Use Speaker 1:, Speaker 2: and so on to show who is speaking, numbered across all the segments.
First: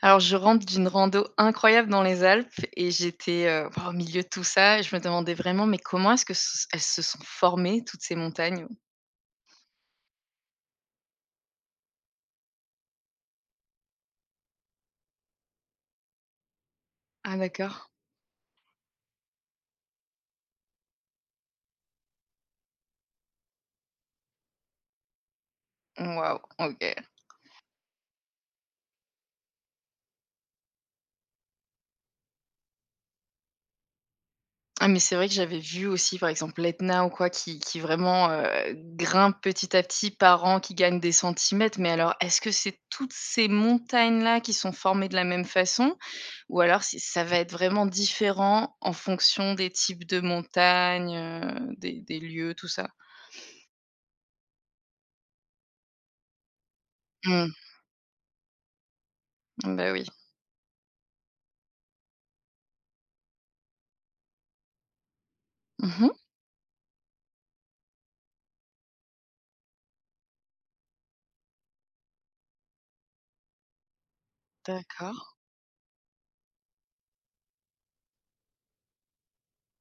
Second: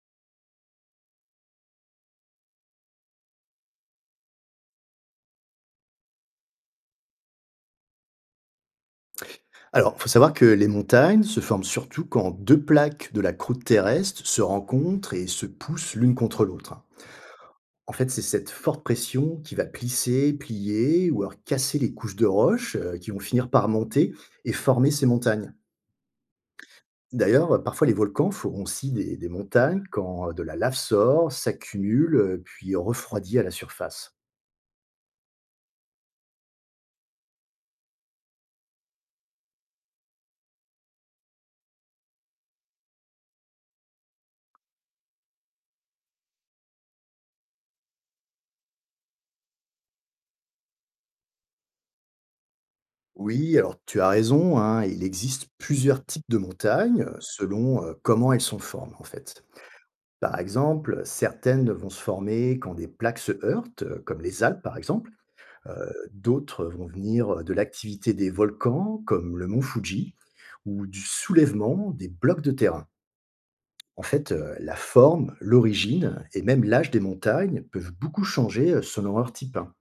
Speaker 1: Alors, je rentre d'une rando incroyable dans les Alpes et j'étais, au milieu de tout ça et je me demandais vraiment: «Mais comment est-ce que ce elles se sont formées toutes ces montagnes?»
Speaker 2: Alors, il faut savoir que les montagnes se forment surtout quand deux plaques de la croûte terrestre se rencontrent et se poussent l'une contre l'autre.
Speaker 1: Ah d'accord.
Speaker 2: En fait, c'est cette forte pression qui va plisser, plier ou alors casser les couches de roches qui vont finir par monter et former ces montagnes.
Speaker 1: Waouh, OK.
Speaker 2: D'ailleurs, parfois les volcans feront aussi des montagnes quand de la lave sort, s'accumule, puis refroidit à la surface.
Speaker 1: Ah mais c'est vrai que j'avais vu aussi, par exemple, l'Etna ou quoi qui vraiment, grimpe petit à petit par an, qui gagne des centimètres, mais alors est-ce que c'est toutes ces montagnes-là qui sont formées de la même façon? Ou alors c'est ça va être vraiment différent en fonction des types de montagnes, des lieux, tout ça?
Speaker 2: Oui, alors tu as raison, hein, il existe plusieurs types de montagnes selon comment elles sont formées en fait.
Speaker 1: Bah, oui.
Speaker 2: Par exemple, certaines vont se former quand des plaques se heurtent, comme les Alpes par exemple.
Speaker 1: Mmh.
Speaker 2: D'autres vont venir de l'activité des volcans, comme le mont Fuji, ou du soulèvement des blocs de terrain. En fait, la
Speaker 1: D'accord.
Speaker 2: forme, l'origine et même l'âge des montagnes peuvent beaucoup changer selon leur type, hein.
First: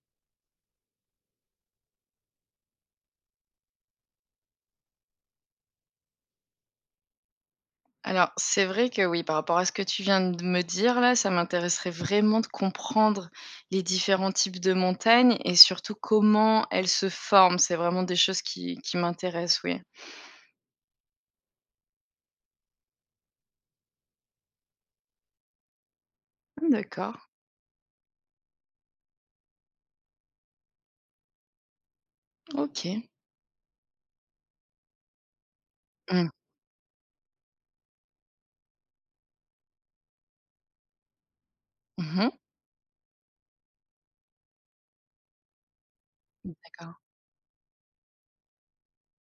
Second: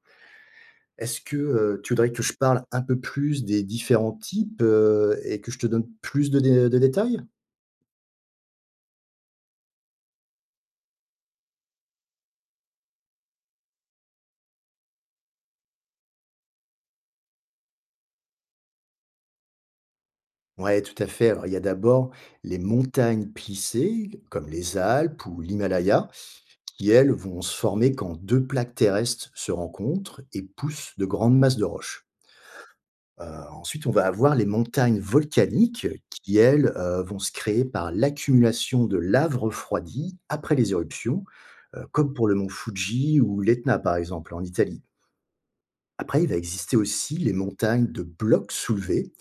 Speaker 2: Est-ce que tu voudrais que je parle un peu plus des différents types et que je te donne plus de de détails?
Speaker 1: Alors, c'est vrai que oui, par rapport à ce que tu viens de me dire là, ça m'intéresserait vraiment de comprendre les différents types de montagnes et surtout comment elles se forment. C'est vraiment des choses qui m'intéressent, oui.
Speaker 2: Ouais, tout à fait. Alors, il y a d'abord les montagnes plissées, comme les Alpes ou l'Himalaya,
Speaker 1: Ah,
Speaker 2: qui, elles,
Speaker 1: d'accord,
Speaker 2: vont se former quand deux plaques terrestres se rencontrent et poussent de grandes masses de roches.
Speaker 1: OK.
Speaker 2: Ensuite, on va avoir les montagnes volcaniques,
Speaker 1: Mmh.
Speaker 2: qui, elles, vont se créer par l'accumulation de lave refroidie après les éruptions, comme pour
Speaker 1: Mmh.
Speaker 2: le mont Fuji ou l'Etna, par exemple, en Italie. Après, il va exister
Speaker 1: D'accord.
Speaker 2: aussi les montagnes de blocs soulevés.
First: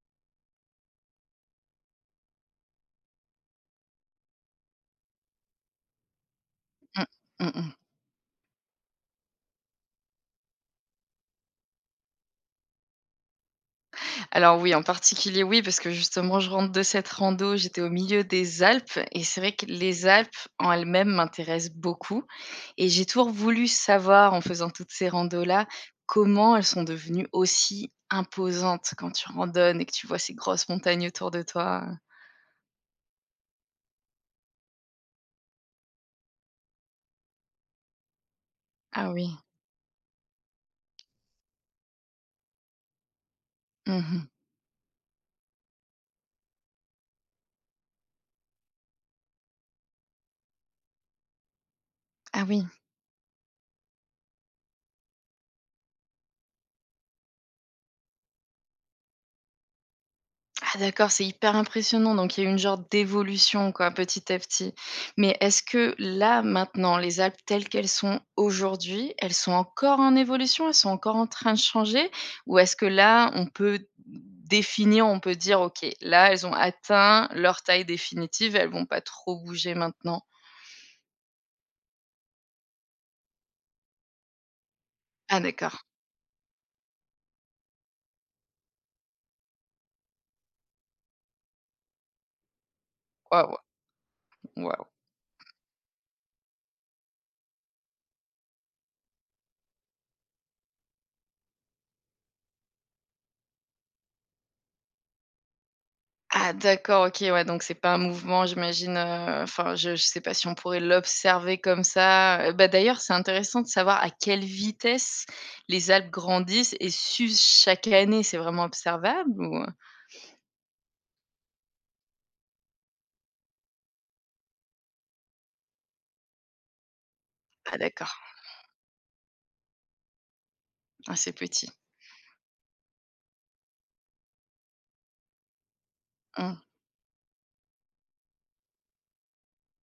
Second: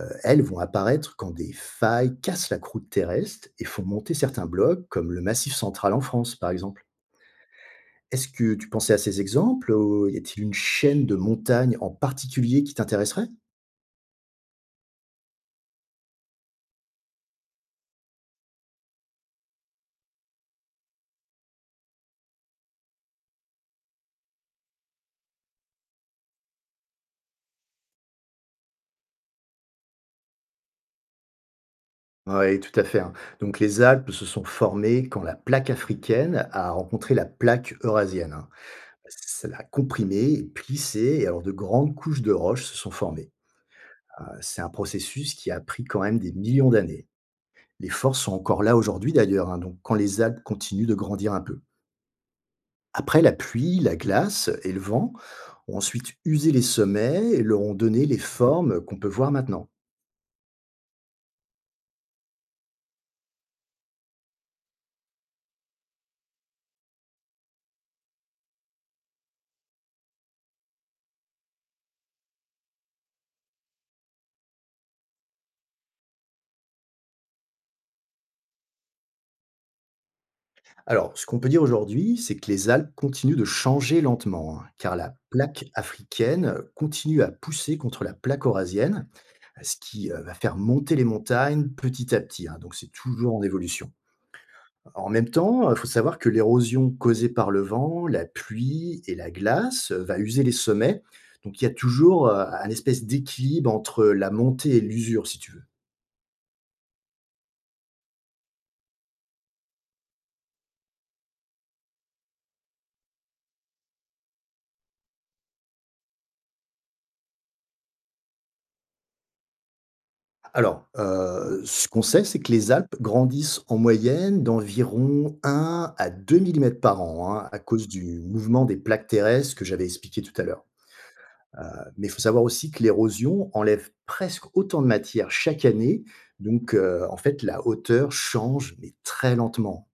Speaker 2: Elles vont apparaître quand des failles cassent la croûte terrestre et font monter certains blocs, comme le Massif central en France, par exemple.
Speaker 1: Mmh. Mmh mh.
Speaker 2: Est-ce que tu pensais à ces exemples? Ou y a-t-il une chaîne de montagnes en particulier qui t'intéresserait?
Speaker 1: Alors oui, en particulier oui, parce que justement je rentre de cette rando, j'étais au milieu des Alpes et c'est vrai que les Alpes en elles-mêmes m'intéressent beaucoup et j'ai toujours voulu savoir en faisant toutes ces randos-là, comment elles sont devenues aussi imposantes quand tu randonnes et que tu vois ces grosses montagnes autour de toi.
Speaker 2: Oui, tout à fait, hein. Donc les Alpes se sont formées quand la plaque africaine a rencontré la plaque eurasienne, hein.
Speaker 1: Ah oui.
Speaker 2: Ça l'a comprimée et plissée et alors de grandes couches de roches se sont formées.
Speaker 1: Mmh.
Speaker 2: C'est un processus qui a pris quand même des millions d'années. Les forces sont encore là aujourd'hui d'ailleurs, hein, donc quand les Alpes continuent de grandir un peu.
Speaker 1: Ah oui.
Speaker 2: Après, la pluie, la glace et le vent ont ensuite usé les sommets et leur ont donné les formes qu'on peut voir maintenant.
Speaker 1: Ah d'accord, c'est hyper impressionnant, donc il y a eu une genre d'évolution quoi, petit à petit. Mais est-ce que là, maintenant, les Alpes telles qu'elles sont aujourd'hui, elles sont encore en évolution? Elles sont encore en train de changer? Ou est-ce que là, on peut définir, on peut dire: «OK, là, elles ont atteint leur taille définitive, elles vont pas trop bouger maintenant»?
Speaker 2: Alors, ce qu'on peut dire aujourd'hui, c'est que les Alpes continuent de changer lentement, hein, car la
Speaker 1: Ah
Speaker 2: plaque
Speaker 1: d'accord.
Speaker 2: africaine continue à pousser contre la plaque eurasienne, ce qui va faire monter les montagnes petit à petit, hein, donc, c'est toujours en
Speaker 1: Waouh!
Speaker 2: évolution.
Speaker 1: Waouh!
Speaker 2: En même temps, il faut savoir que l'érosion causée par le vent, la pluie et la glace, va user les sommets. Donc il y a toujours, un espèce d'équilibre entre la montée et l'usure, si tu veux.
Speaker 1: Ah d'accord, OK, ouais, donc c'est pas un mouvement, j'imagine, enfin, je sais pas si on pourrait l'observer comme ça, bah, d'ailleurs, c'est intéressant de savoir à quelle vitesse les Alpes grandissent et s'usent chaque année. C'est vraiment observable ou...
Speaker 2: Alors, ce qu'on sait, c'est que les Alpes grandissent en moyenne d'environ 1 à 2 millimètres par an, hein, à
Speaker 1: Ah
Speaker 2: cause
Speaker 1: d'accord,
Speaker 2: du mouvement des plaques terrestres que j'avais expliqué tout à l'heure.
Speaker 1: ah, c'est petit.
Speaker 2: Mais il faut savoir aussi que l'érosion enlève presque autant de matière chaque année.
Speaker 1: Mmh.
Speaker 2: Donc, en fait, la hauteur change, mais très lentement.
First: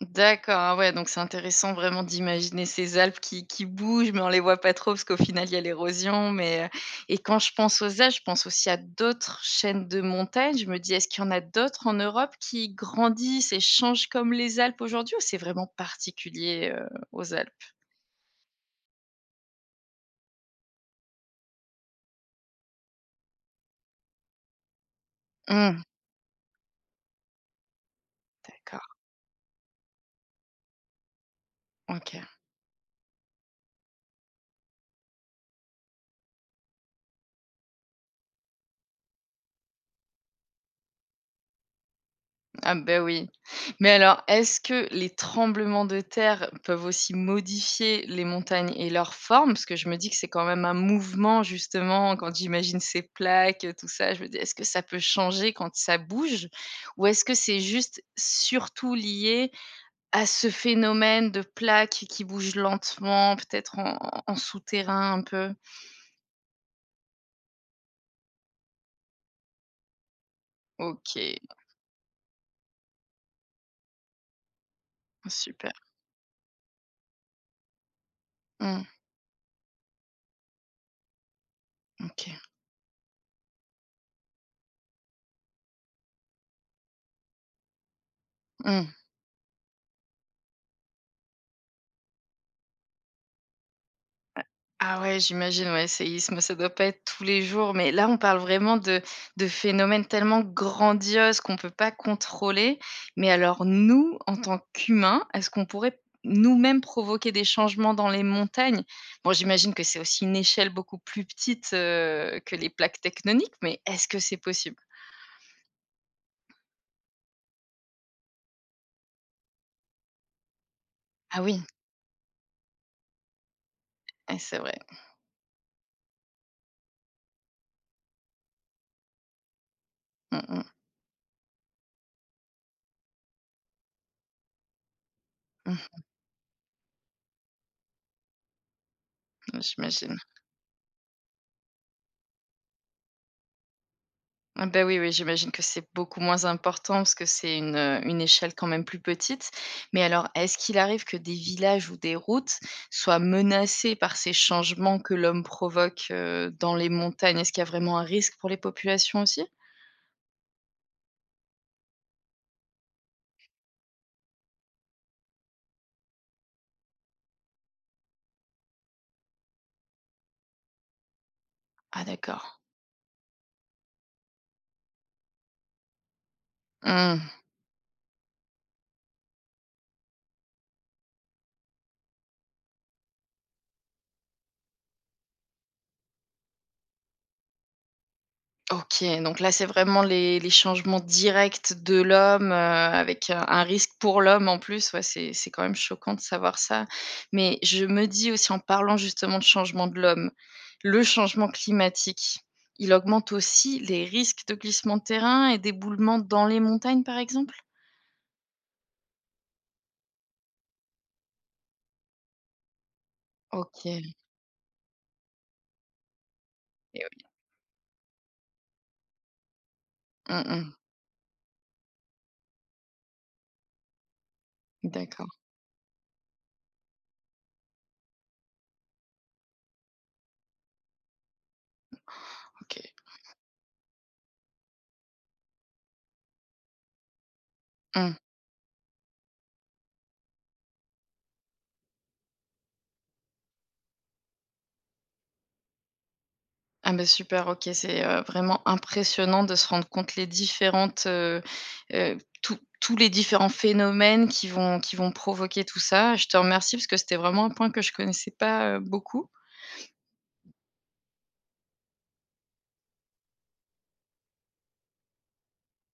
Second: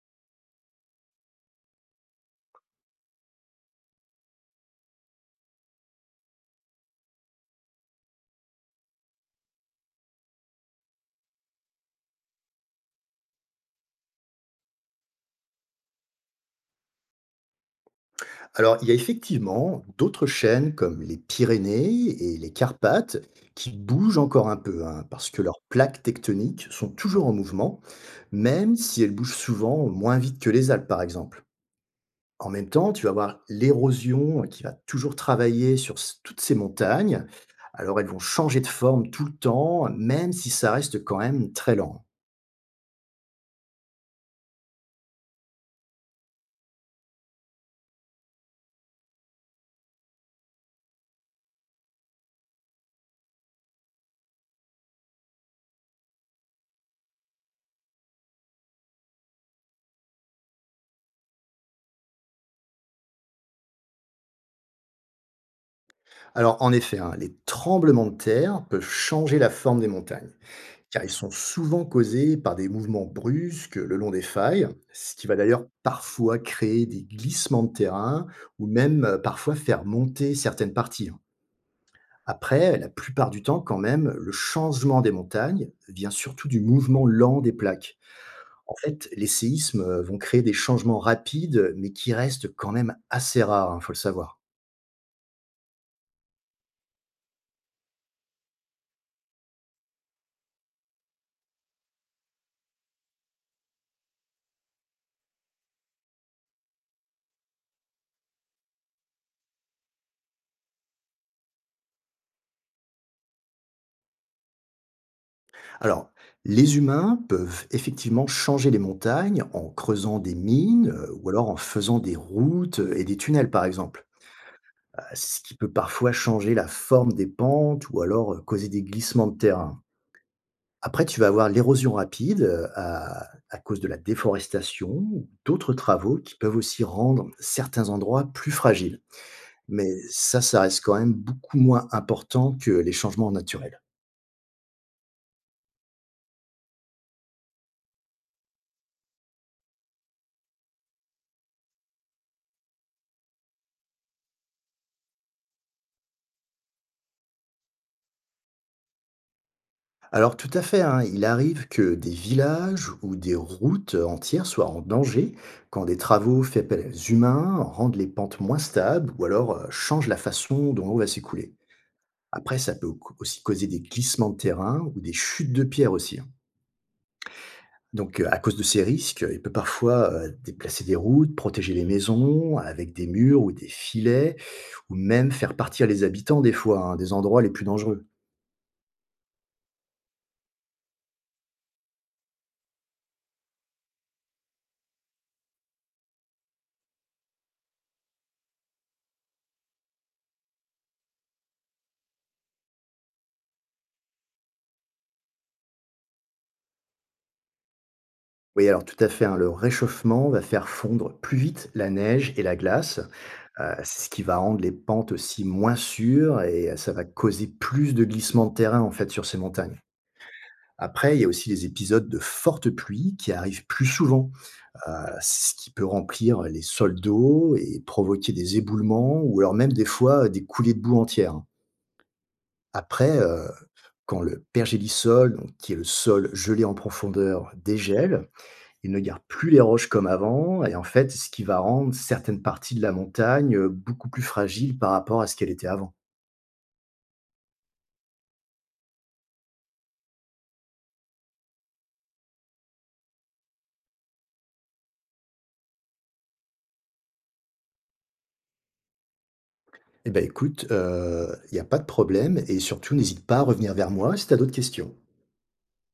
Speaker 1: D'accord, ah ouais, donc c'est intéressant vraiment d'imaginer ces Alpes qui bougent, mais on les voit pas trop parce qu'au final, il y a l'érosion, mais et quand je pense aux Alpes, je pense aussi à d'autres chaînes de montagnes. Je me dis: «Est-ce qu'il y en a d'autres en Europe qui grandissent et changent comme les Alpes aujourd'hui ou c'est vraiment particulier, aux Alpes?»
Speaker 2: Alors, il y a effectivement d'autres chaînes comme les Pyrénées et les Carpates qui bougent encore un peu, hein, parce que leurs
Speaker 1: Mmh,
Speaker 2: plaques tectoniques sont toujours en mouvement, même
Speaker 1: d'accord,
Speaker 2: si elles bougent souvent moins vite que les Alpes, par exemple.
Speaker 1: OK.
Speaker 2: En même temps, tu vas voir l'érosion qui va toujours travailler sur toutes ces montagnes. Alors, elles vont changer de forme tout le temps, même si ça reste quand même très lent.
Speaker 1: Ah ben oui. Mais alors, est-ce que les tremblements de terre peuvent aussi modifier les montagnes et leur forme? Parce que je me dis que c'est quand même un mouvement, justement, quand j'imagine ces plaques, tout ça, je me dis, est-ce que ça peut changer quand ça bouge? Ou est-ce que c'est juste surtout lié à ce phénomène de plaques qui bougent lentement, peut-être en, en souterrain un peu?
Speaker 2: Alors, en effet, hein, les tremblements de terre peuvent changer la forme des montagnes. Car ils
Speaker 1: Ok,
Speaker 2: sont souvent causés par des mouvements brusques le long des failles, ce qui va d'ailleurs
Speaker 1: super.
Speaker 2: parfois créer des glissements de terrain ou
Speaker 1: Mmh,
Speaker 2: même parfois faire monter certaines parties, hein.
Speaker 1: ok.
Speaker 2: Après, la plupart du temps quand même, le changement des montagnes vient surtout du mouvement lent des plaques. En
Speaker 1: Mmh.
Speaker 2: fait, les séismes vont créer des changements rapides, mais qui restent quand même assez rares, il faut le savoir.
Speaker 1: Ah ouais, j'imagine, ouais, séisme, ça doit pas être tous les jours, mais là, on parle vraiment de phénomènes tellement grandioses qu'on peut pas contrôler. Mais alors nous, en tant qu'humains, est-ce qu'on pourrait nous-mêmes provoquer des changements dans les montagnes? Bon, j'imagine que c'est aussi une échelle beaucoup plus petite, que les plaques tectoniques, mais est-ce que c'est possible?
Speaker 2: Alors, les humains peuvent effectivement changer les montagnes en creusant des mines ou
Speaker 1: Ah
Speaker 2: alors en
Speaker 1: oui,
Speaker 2: faisant des routes et des tunnels, par exemple.
Speaker 1: ouais, c'est vrai.
Speaker 2: Ce qui peut parfois changer la forme des pentes ou alors causer des glissements de terrain.
Speaker 1: Mmh mh.
Speaker 2: Après, tu vas avoir l'érosion rapide à cause de la déforestation ou d'autres travaux qui peuvent aussi rendre certains endroits plus fragiles.
Speaker 1: Mmh,
Speaker 2: Mais
Speaker 1: j'imagine.
Speaker 2: ça reste quand même beaucoup moins important que les changements naturels.
Speaker 1: Ah bah, oui, oui, j'imagine que c'est beaucoup moins important parce que c'est une échelle quand même plus petite. Mais alors, est-ce qu'il arrive que des villages ou des routes soient menacés par ces changements que l'homme provoque, dans les montagnes? Est-ce qu'il y a vraiment un risque pour les populations aussi?
Speaker 2: Alors tout à fait, hein, il arrive que des villages ou des routes entières soient en danger quand des travaux faits par les humains rendent les pentes moins stables ou alors changent la façon dont l'eau va s'écouler.
Speaker 1: Ah
Speaker 2: Après,
Speaker 1: d'accord.
Speaker 2: ça peut aussi causer des glissements de terrain ou des chutes de pierres aussi, hein.
Speaker 1: Mmh.
Speaker 2: Donc à cause de ces risques, il peut parfois déplacer des routes, protéger les maisons avec des murs ou des filets, ou même faire partir les habitants des fois, hein, des endroits les plus dangereux.
Speaker 1: OK, donc là, c'est vraiment les changements directs de l'homme, avec un risque pour l'homme en plus. Ouais, c'est quand même choquant de savoir ça. Mais je me dis aussi en parlant justement de changement de l'homme, le changement climatique, il augmente aussi les risques de glissement de terrain et d'éboulement dans les montagnes, par exemple?
Speaker 2: Oui, alors tout à fait, hein, le réchauffement va faire fondre plus vite la neige et la glace,
Speaker 1: OK
Speaker 2: c'est ce
Speaker 1: et
Speaker 2: qui va rendre les pentes aussi moins sûres et ça va
Speaker 1: oui.
Speaker 2: causer plus de glissements de terrain en fait sur ces montagnes.
Speaker 1: Mmh mh.
Speaker 2: Après, il y a aussi les épisodes de fortes pluies qui arrivent plus souvent,
Speaker 1: D'accord,
Speaker 2: ce qui peut remplir les sols d'eau et provoquer des éboulements ou alors même des fois des coulées de boue entières, hein.
Speaker 1: OK.
Speaker 2: Après, quand le pergélisol, donc, qui est le sol gelé en profondeur,
Speaker 1: Mmh.
Speaker 2: dégèle, ils ne gardent plus les roches comme avant et en fait, ce qui va rendre certaines parties de la montagne, beaucoup plus fragiles par rapport à ce qu'elle était avant.
Speaker 1: Ah bah, super, OK, c'est, vraiment impressionnant de se rendre compte les différentes, tous les différents phénomènes qui vont provoquer tout ça. Je te remercie parce que c'était vraiment un point que je connaissais pas, beaucoup.
Speaker 2: Eh ben, écoute, il n'y a pas de problème et surtout n'hésite pas à revenir vers moi si tu as d'autres questions.